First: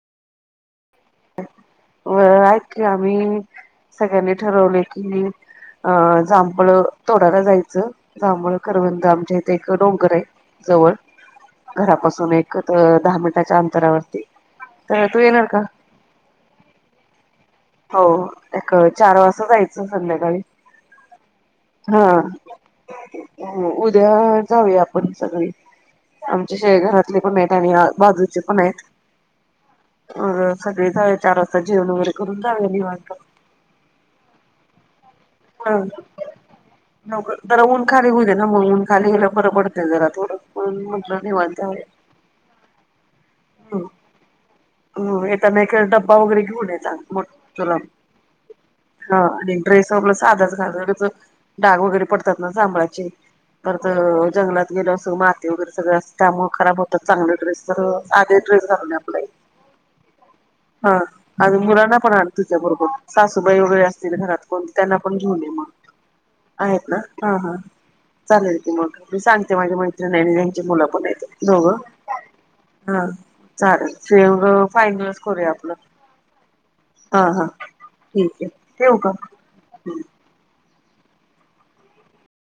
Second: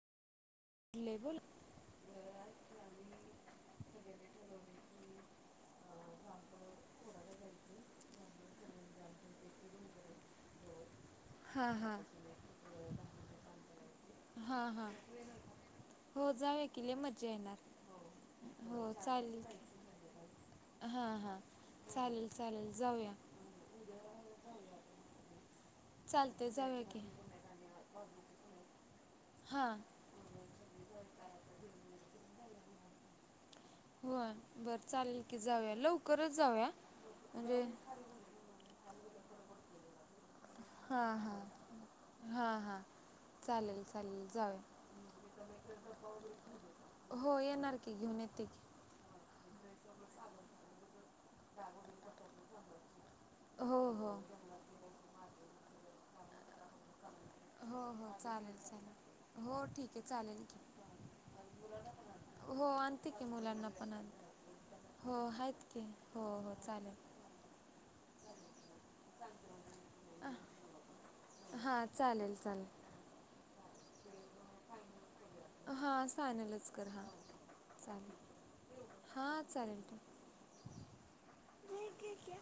ए बोल ओय ऐक की आम्ही, सगळ्यांनी ठरवलंय की अं जांभळ तोडायला जायचं, जांभळ, करवंद आमच्या इथे एक डोंगर आहे. जवळ हा हा घरापासून एक दहा मिनिटाच्या अंतरावरती, हा हा तर तू येणार का? हो जाऊ या की लई मजा येणार. हो एक हो चार चालेल वाजता जायचं संध्याकाळी. हां हां हा, चालेल चालेल जाऊया उद्या जाऊया आपण सगळे. चालतंय आमच्या शे जाऊया की घरातले पण आहेत आणि बाजूचे पण आहेत. हां मग सगळे जाऊ या चार वाजता जेवण वगैरे करून जाऊया निवांत. होय बर ह म्हणजे जरा ऊन खाली होवू दे ना, मग ऊन खाली गेल्यावर बर पड त जरा थोडं, पण हां म्हटलं हां निवांत हाय हां हां चालेल चालेल जाऊया. ह येताना एक डब्बा वगैरे घेऊन यायचा मोठा, हो तुला येणार की घेऊन येते की हा तू आपलं साधाच घाल, उगच डाग वगैरे पडतात ना जांभळाचे. हो परत हो अ जंगलात गेल्यावर सगळं माती वगैरे सगळं असते त्यामुळे खराब होतात. चांगलं ड्रेस हो तर, हो साधे चालेल ड्रेस घालून ये आपलं चालेल हो ठीक आहे चालेल की हा आणि मुलांना पण आण तुझ्या हो बरोबर, आणते की सासूबाई मुलांना वगैरे पण आण असतील घरात कोण त्यांना हो पण घेऊन ये आहेत मग, की हो हो आहेत ना चालेल हा हा चालेल की मग, मी सांगते माझ्या मैत्रिण आणि ह्यांची मुलं पण आहेत. हा दोघं चालेल चालेल. हा चालेल, हे मग फायनलच करूया आपलं. हां फायनलच कर हां हा हा, ठीक चालेल आहे ठेवू का? हां चालेल ठेव. ठीक आहे